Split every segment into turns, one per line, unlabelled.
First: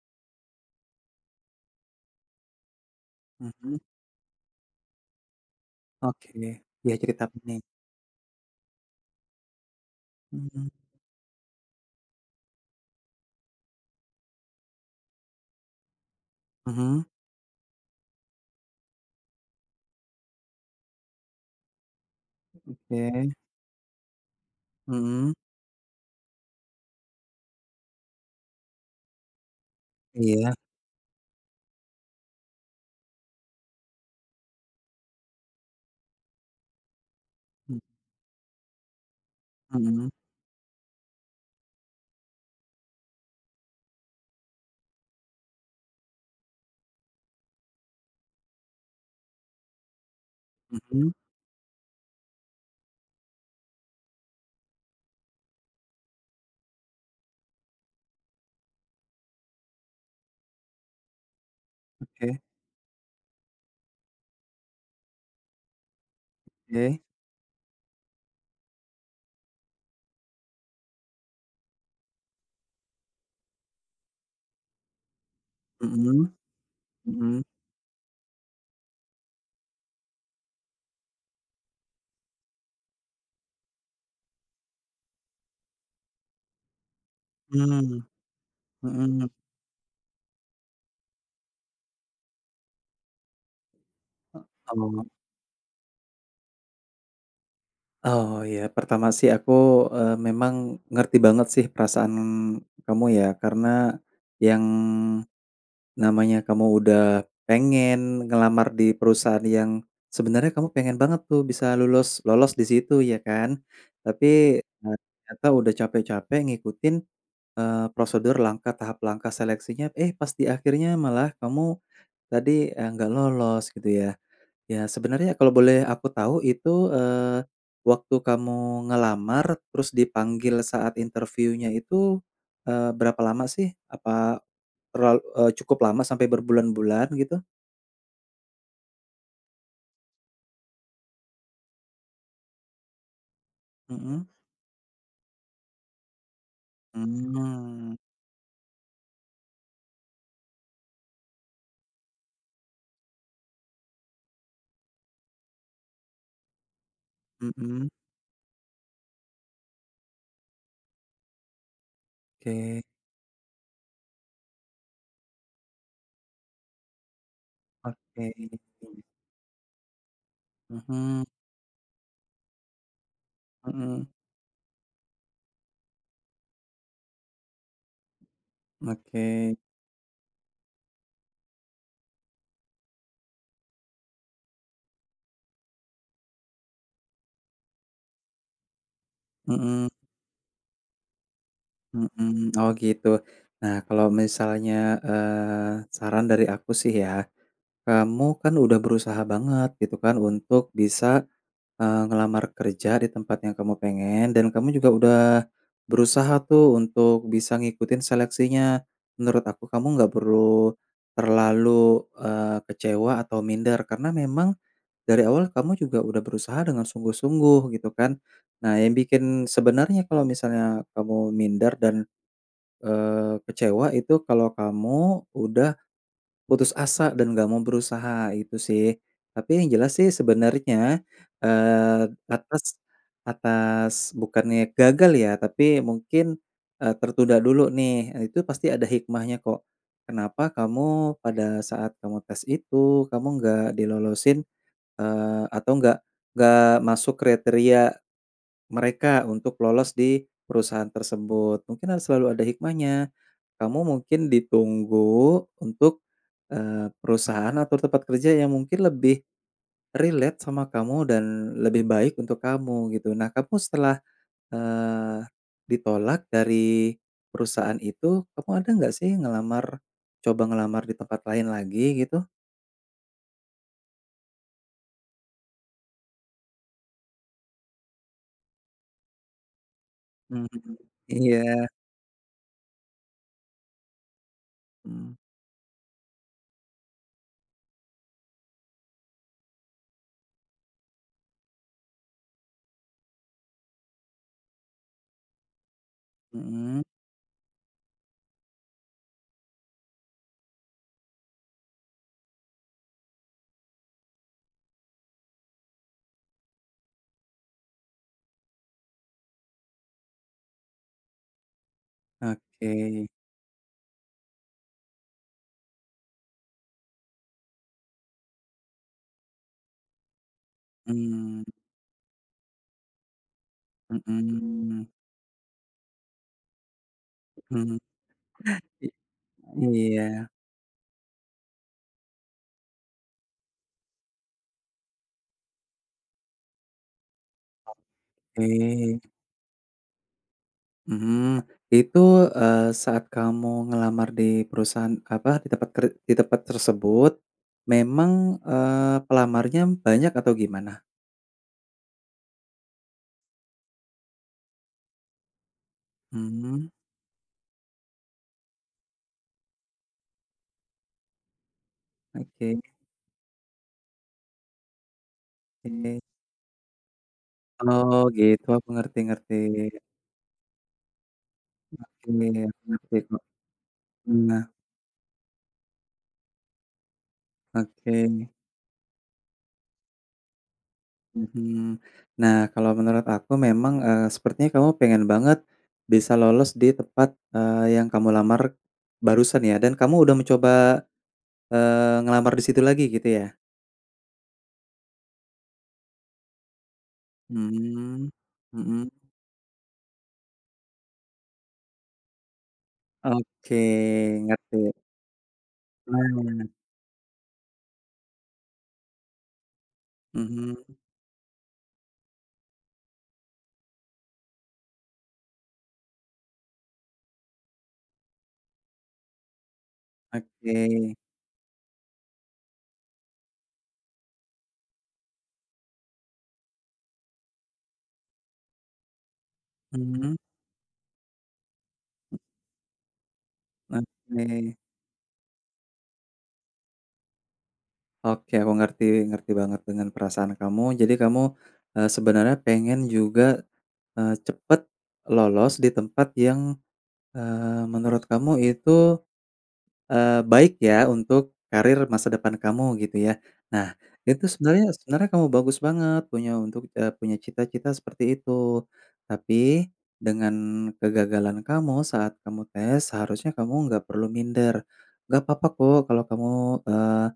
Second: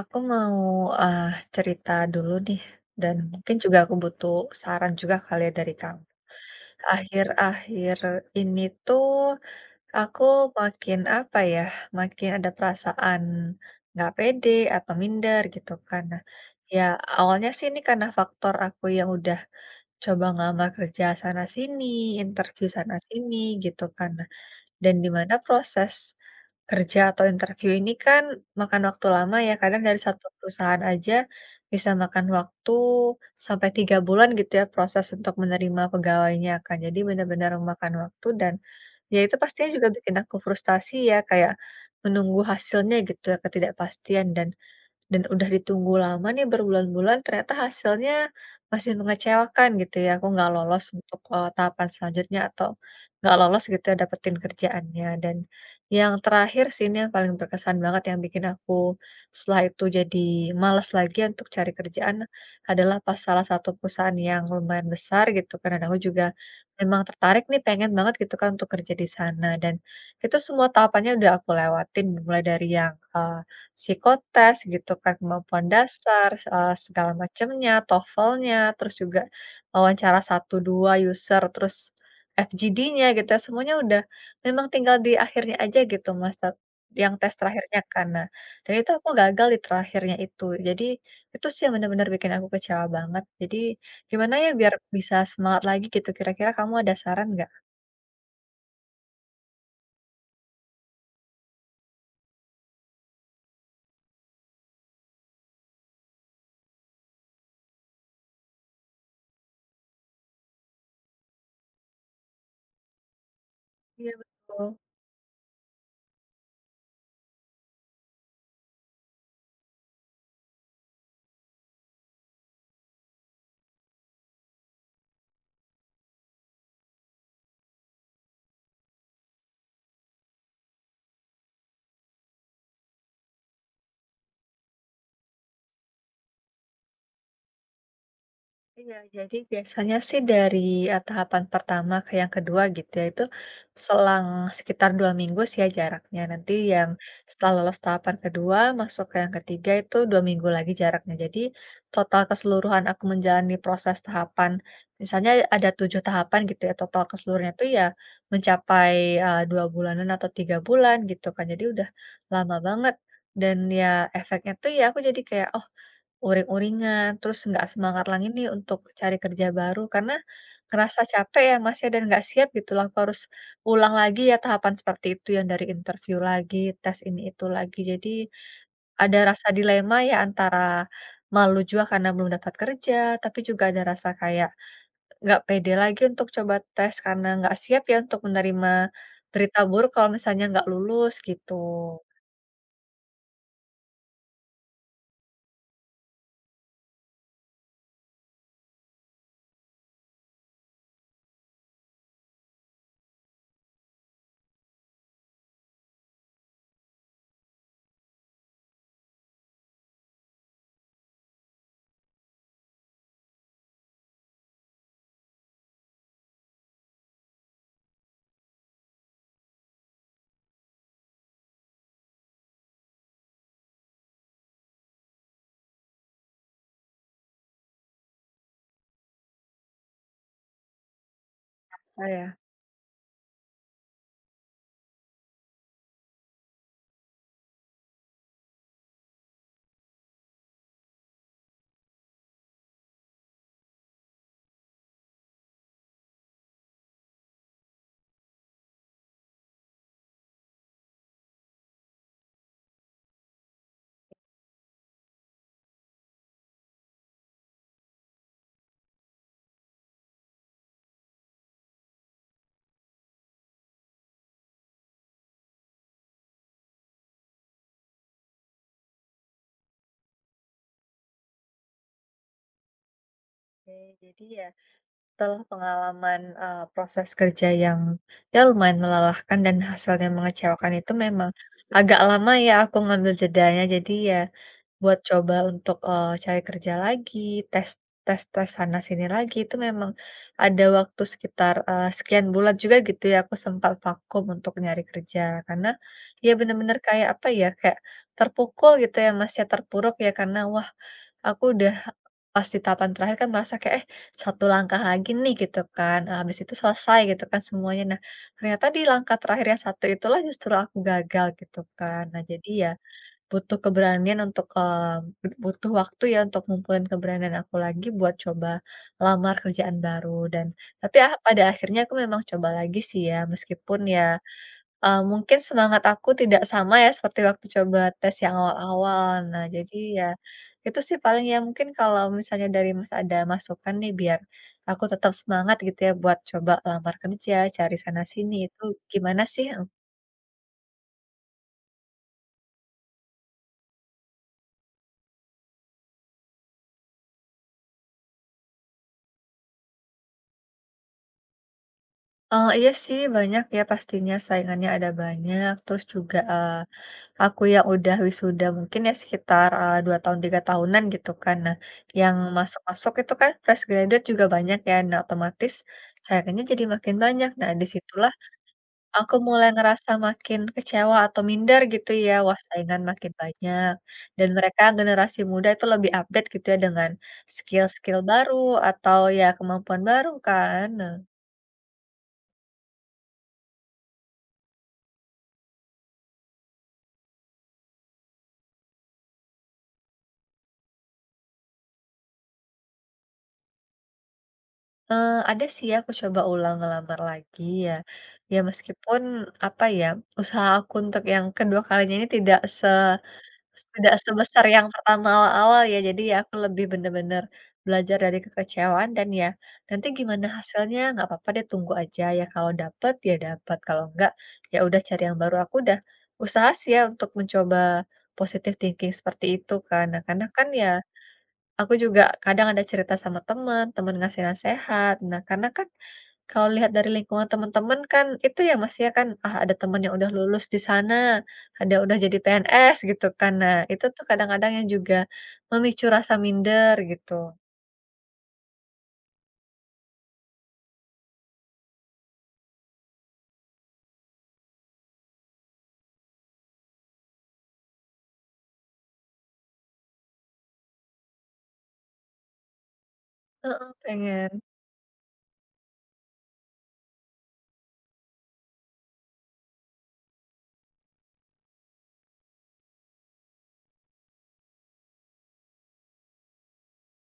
Aku mau, eee, cerita dulu nih dan mungkin juga
Mhm,
aku butuh saran juga kali ya dari kamu.
oke. Ya cerita apa nih?
Akhir-akhir ini tuh aku
Mhm,
makin, apa ya, makin ada perasaan nggak pede atau minder gitu kan. Nah, ya
mhm,
awalnya sih ini karena faktor aku yang udah coba ngelamar kerja sana sini, interview sana
oke,
sini gitu kan. Nah, dan di
mhm,
mana proses kerja atau interview ini kan makan waktu lama ya, kadang dari satu
iya,
perusahaan aja bisa makan waktu sampai 3 bulan gitu ya proses untuk menerima pegawainya kan. Jadi benar-benar
mhm
memakan waktu dan ya itu pastinya juga
mhm
bikin aku frustasi ya, kayak menunggu hasilnya gitu ya, ketidakpastian dan udah ditunggu lama nih berbulan-bulan ternyata hasilnya masih mengecewakan gitu ya, aku nggak lolos
mhm,
untuk, tahapan selanjutnya atau nggak lolos gitu ya dapetin kerjaannya. Dan yang terakhir sih ini yang paling berkesan banget yang bikin aku setelah itu jadi malas lagi untuk cari kerjaan
oke
adalah pas salah satu perusahaan yang lumayan besar gitu karena aku juga
oke,
memang tertarik nih pengen banget gitu kan untuk kerja di sana dan itu semua tahapannya udah aku lewatin mulai dari yang, psikotes gitu kan, kemampuan
mhm
dasar, segala
mhm,
macamnya, TOEFL-nya, terus juga wawancara satu 2 user, terus FGD-nya gitu ya, semuanya udah memang tinggal di akhirnya aja gitu, Mas, tap yang tes terakhirnya
mmm,
karena dan itu aku
mhm,
gagal di terakhirnya itu. Jadi itu sih yang benar-benar bikin aku kecewa banget. Jadi gimana ya biar
oh
bisa semangat lagi gitu, kira-kira kamu ada saran nggak?
oh ya pertama sih aku, memang ngerti banget sih perasaan kamu ya karena yang namanya kamu udah pengen ngelamar di perusahaan yang sebenarnya kamu pengen banget tuh bisa lulus lolos di situ ya kan.
Iya,
Tapi,
betul.
eee, ternyata udah capek-capek ngikutin, prosedur langkah tahap langkah seleksinya, eh, pas di akhirnya malah kamu tadi, nggak lolos gitu ya. Ya sebenarnya kalau boleh aku tahu itu, waktu kamu ngelamar terus dipanggil saat interviewnya itu, berapa lama sih? Apa terlalu cukup lama sampai berbulan-bulan gitu?
Iya, jadi biasanya sih dari, tahapan pertama ke yang kedua gitu ya, itu
Mhm,
selang sekitar 2 minggu sih ya jaraknya. Nanti yang setelah lolos
mmm,
tahapan kedua, masuk ke yang ketiga itu 2 minggu lagi jaraknya. Jadi total keseluruhan aku menjalani proses tahapan misalnya ada 7 tahapan gitu ya, total keseluruhannya itu ya
mhm,
mencapai, 2 bulanan atau 3 bulan gitu kan. Jadi udah lama
oke
banget dan ya efeknya tuh ya aku jadi kayak, "Oh, uring-uringan, terus nggak semangat
oke,
lagi nih untuk cari kerja baru karena ngerasa
mhm
capek ya, Mas, ya, dan nggak siap gitu loh, aku harus ulang
mhm,
lagi ya tahapan seperti itu yang dari interview lagi, tes ini itu lagi. Jadi ada
oke,
rasa dilema ya antara malu juga karena belum dapat kerja, tapi juga ada rasa kayak nggak pede lagi untuk coba tes karena nggak siap ya untuk menerima berita buruk
mhm
kalau misalnya nggak lulus gitu,
mhm, oh gitu. Nah kalau misalnya, saran dari aku sih ya, kamu kan udah berusaha banget gitu kan untuk bisa ngelamar kerja di tempat yang kamu pengen dan kamu juga udah berusaha tuh untuk bisa ngikutin seleksinya. Menurut aku kamu nggak perlu terlalu, kecewa atau minder karena memang dari awal kamu juga udah berusaha dengan sungguh-sungguh gitu kan. Nah yang bikin sebenarnya kalau misalnya kamu minder dan, kecewa itu kalau kamu udah putus asa dan nggak mau berusaha, itu sih. Tapi yang jelas sih sebenarnya, eee,
saya.
atas atas bukannya gagal ya, tapi mungkin, tertunda dulu nih, itu pasti ada hikmahnya kok. Kenapa kamu pada saat kamu tes itu, kamu nggak dilolosin, atau nggak masuk kriteria mereka untuk lolos di perusahaan tersebut. Mungkin harus selalu ada hikmahnya. Kamu mungkin ditunggu untuk, perusahaan atau tempat kerja yang mungkin lebih relate sama kamu dan lebih baik untuk kamu gitu. Nah, kamu setelah, eee, ditolak dari perusahaan itu, kamu ada nggak sih coba ngelamar di tempat lain lagi gitu?
Oke, jadi ya setelah pengalaman, proses kerja yang ya lumayan melelahkan dan hasilnya
Mmm,
mengecewakan itu memang
iya,
agak lama ya aku ngambil jedanya. Jadi ya buat
mmm,
coba untuk, cari kerja lagi, tes tes-tes sana sini lagi, itu memang ada waktu sekitar, sekian bulan juga gitu ya, aku sempat vakum untuk nyari kerja. Karena, ya bener-bener
mhm,
kayak apa ya, kayak terpukul gitu ya, Mas, ya, terpuruk ya karena, wah aku udah pas di tahapan terakhir kan merasa kayak, "Eh, satu langkah lagi nih," gitu kan, habis itu selesai gitu kan semuanya. Nah, ternyata di langkah terakhir yang satu itulah justru aku gagal gitu kan. Nah, jadi ya
oke,
Butuh keberanian untuk, eee, butuh waktu ya untuk ngumpulin keberanian aku lagi buat coba lamar kerjaan baru dan tapi ah pada
mmm,
akhirnya aku memang coba lagi sih ya, meskipun ya,
mhm,
mungkin semangat aku tidak sama ya seperti waktu coba
mhm.
tes yang awal-awal. Nah jadi ya,
Iya,
itu sih paling ya mungkin kalau misalnya dari Mas ada masukan nih biar aku tetap semangat gitu ya buat coba lamar kerja, cari sana sini, itu
oke,
gimana sih?
mhm, itu, saat kamu ngelamar di perusahaan apa, di tempat ker di tempat tersebut, memang, pelamarnya banyak atau gimana?
Iya sih banyak ya pastinya saingannya ada banyak, terus juga,
Mmm,
aku yang udah wisuda mungkin ya sekitar, 2 tahun, 3 tahunan gitu kan. Nah, yang
oke
masuk-masuk itu kan fresh graduate juga banyak ya. Nah, otomatis
oke.
saingannya jadi makin banyak. Nah,
Oh
disitulah
gitu, aku ngerti
aku
ngerti.
mulai ngerasa makin kecewa atau minder gitu
Oke,
ya, wah
aku
saingan
ngerti
makin
kok.
banyak dan
Nah,
mereka generasi muda itu lebih update gitu ya dengan
oke,
skill-skill baru atau ya kemampuan baru kan. Nah,
mhm. Nah, kalau menurut aku memang, sepertinya kamu pengen banget bisa lolos di tempat, yang kamu lamar barusan ya, dan kamu udah mencoba ngelamar di situ lagi gitu ya?
Ada sih ya, aku coba ulang ngelamar lagi ya.
Mmm,
Ya
mhm,
meskipun, apa ya, usaha aku untuk yang kedua kalinya ini
oke,
tidak sebesar
ngerti.
yang pertama awal-awal ya. Jadi ya aku
Nah,
lebih bener-bener belajar dari kekecewaan dan ya nanti gimana
mhm,
hasilnya nggak apa-apa deh, tunggu aja ya. Kalau dapet, ya dapet, kalau enggak, ya udah cari yang baru. Aku udah usaha sih ya untuk mencoba positive thinking seperti itu kan. Nah, karena kan
oke,
ya aku juga kadang ada cerita sama teman, teman ngasih nasehat. Nah, karena kan kalau lihat dari lingkungan teman-teman kan itu ya Mas ya kan, ah ada teman yang udah
mhm,
lulus di sana, ada udah jadi PNS gitu kan. Nah, itu tuh kadang-kadang
oke.
yang juga memicu rasa minder gitu.
Oke, aku ngerti ngerti banget dengan perasaan kamu. Jadi kamu, sebenarnya pengen juga, cepet lolos di tempat yang, eee, menurut kamu itu baik ya untuk karir masa depan kamu gitu ya.
Heeh,
Nah, itu
pengen
sebenarnya sebenarnya kamu bagus banget punya cita-cita seperti itu. Tapi dengan kegagalan kamu saat kamu tes, seharusnya kamu nggak perlu minder. Nggak apa-apa kok kalau kamu, eee,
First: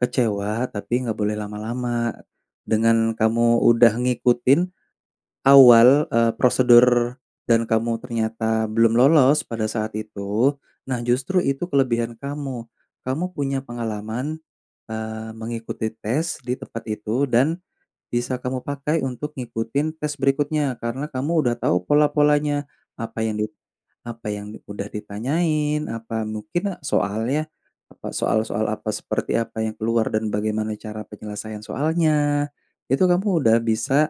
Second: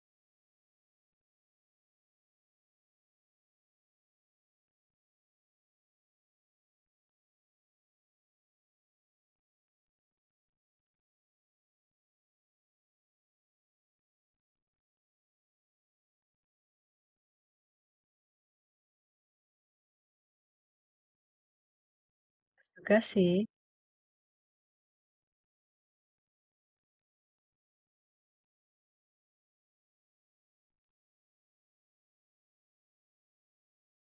kecewa, tapi nggak boleh lama-lama. Dengan kamu udah ngikutin awal, prosedur dan kamu ternyata belum lolos pada saat itu, nah justru itu kelebihan kamu. Kamu punya pengalaman, mengikuti tes di tempat itu dan bisa kamu pakai untuk ngikutin tes berikutnya karena kamu udah tahu pola-polanya,
juga
apa
sih,
yang di apa yang udah ditanyain, apa mungkin soalnya, apa soal-soal apa, seperti apa yang keluar dan bagaimana cara penyelesaian soalnya, itu kamu udah bisa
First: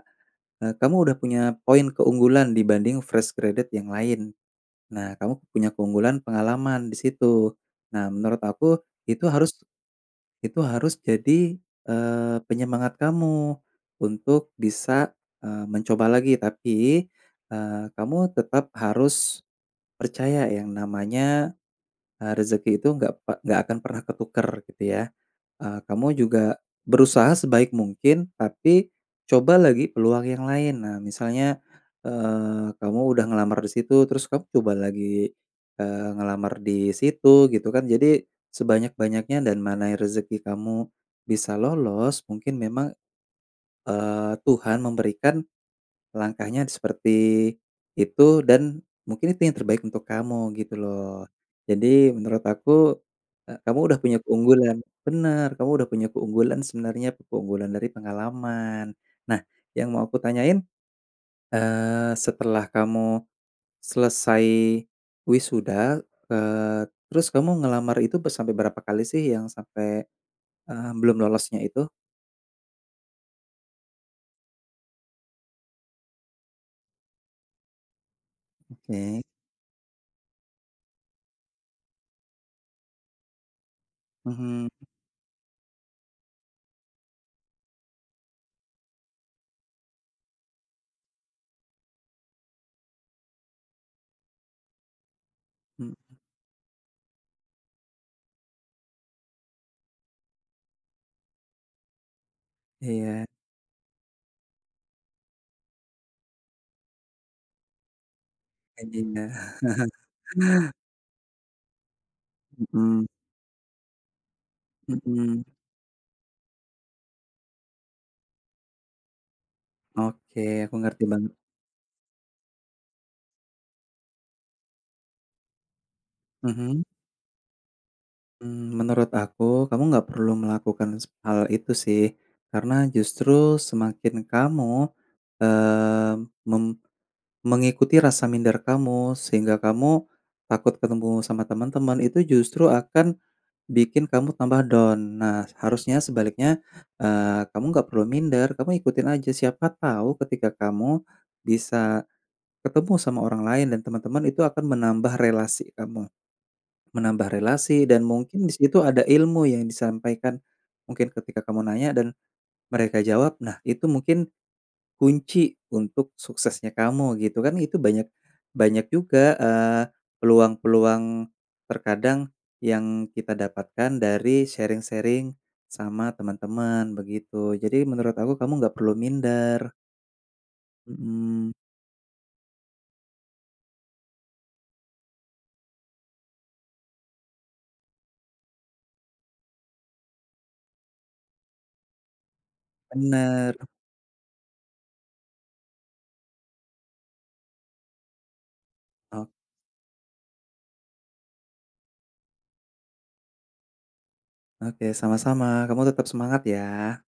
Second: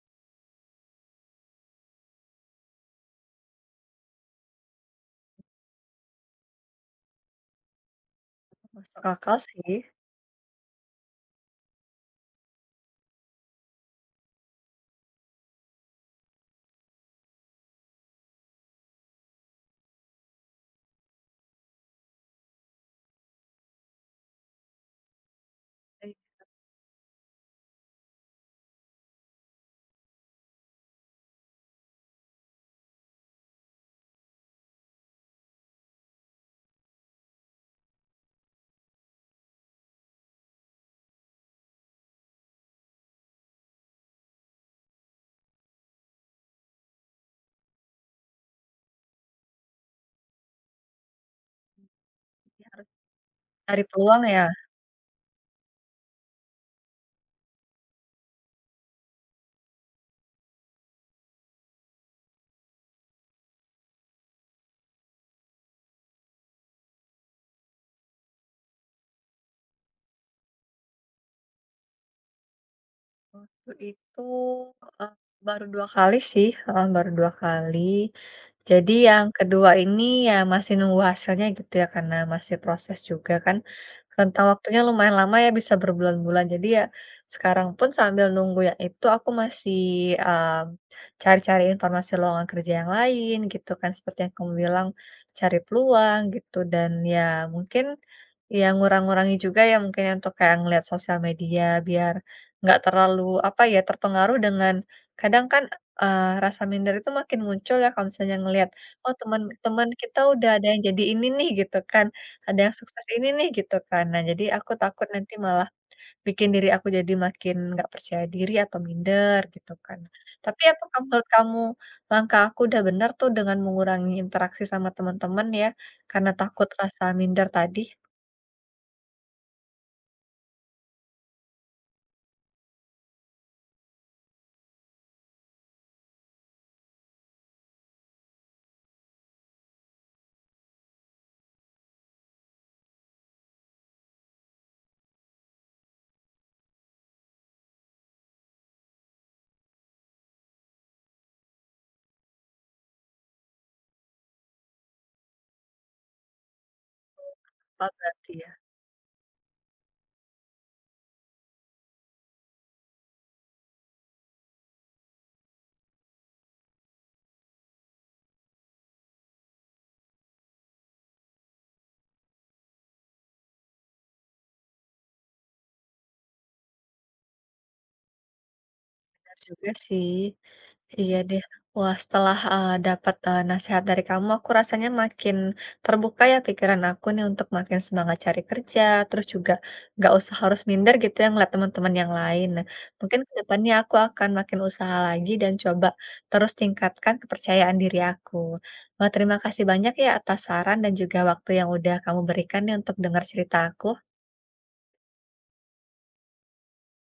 Eee, kamu udah punya poin keunggulan dibanding fresh graduate yang lain. Nah, kamu punya keunggulan pengalaman di situ. Nah, menurut aku
masuk
itu
akal
harus
sih.
itu harus jadi, penyemangat kamu untuk bisa, mencoba lagi. Tapi, kamu tetap harus percaya yang namanya, rezeki itu nggak akan pernah ketukar gitu ya. Kamu
Jadi
juga berusaha sebaik mungkin, tapi coba lagi peluang yang lain. Nah, misalnya, kamu udah ngelamar di situ, terus kamu coba lagi, ngelamar di situ gitu kan. Jadi sebanyak-banyaknya dan mana rezeki kamu bisa lolos, mungkin memang, Tuhan memberikan langkahnya seperti itu dan mungkin itu yang terbaik untuk kamu gitu loh. Jadi menurut
harus
aku, kamu
cari
udah punya
peluang ya.
keunggulan benar, kamu udah punya keunggulan sebenarnya, keunggulan dari pengalaman. Nah, yang mau aku tanyain, setelah kamu selesai wisuda, eee, terus kamu ngelamar itu sampai berapa kali sih yang sampai, belum lolosnya itu?
Itu, eee, baru 2 kali sih, heeh, baru 2 kali. Jadi
Oke.
yang kedua ini ya masih nunggu hasilnya gitu ya, karena masih proses juga kan. Rentang
Mhm,
waktunya lumayan lama ya, bisa berbulan-bulan. Jadi ya sekarang pun sambil nunggu yang itu aku masih, mmm, cari-cari informasi lowongan kerja yang lain gitu kan, seperti yang kamu bilang, cari
mmm,
peluang gitu. Dan ya mungkin ya ngurang-ngurangi juga ya mungkin ya untuk kayak ngeliat sosial media biar nggak terlalu,
iya,
apa ya, terpengaruh dengan kadang kan, rasa minder itu makin muncul ya kalau misalnya ngelihat,
kayak
"Oh,
gini ya,
teman-teman kita udah ada yang jadi ini nih," gitu kan, "ada yang sukses
mhm,
ini nih," gitu kan. Nah, jadi aku takut nanti
mhm.
malah bikin diri aku jadi makin nggak percaya diri atau minder gitu kan.
Oke,
Tapi
aku
apakah
ngerti
menurut
banget.
kamu langkah aku udah benar tuh dengan mengurangi interaksi sama teman-teman ya, karena takut
Mhm.
rasa minder tadi?
Mmm, menurut aku, kamu nggak perlu melakukan hal itu sih, karena justru semakin kamu, eee, mem mengikuti rasa minder kamu, sehingga kamu takut ketemu sama teman-teman, itu justru akan bikin kamu tambah down. Nah, harusnya sebaliknya, kamu nggak perlu minder, kamu ikutin aja, siapa tahu ketika kamu bisa ketemu sama orang lain dan teman-teman, itu akan menambah relasi kamu. Menambah relasi
Oh,
dan
berarti
mungkin
ya.
di situ ada ilmu yang disampaikan, mungkin ketika kamu nanya dan mereka jawab, nah itu mungkin kunci untuk suksesnya kamu gitu kan itu banyak banyak juga, peluang-peluang terkadang yang kita dapatkan dari sharing-sharing sama teman-teman begitu. Jadi menurut aku kamu nggak perlu
Bener
minder,
juga sih. Iya deh.
mhm,
Wah, setelah, dapat, nasihat dari kamu, aku rasanya makin terbuka ya pikiran aku nih untuk makin semangat cari kerja, terus juga nggak usah harus minder gitu ya ngeliat teman-teman yang lain. Nah, mungkin ke
bener.
depannya aku akan makin usaha lagi dan coba terus tingkatkan kepercayaan diri aku. Wah,
O
terima kasih banyak ya atas saran dan juga waktu yang udah kamu berikan nih untuk dengar cerita aku.
oke sama-sama, kamu tetap semangat ya.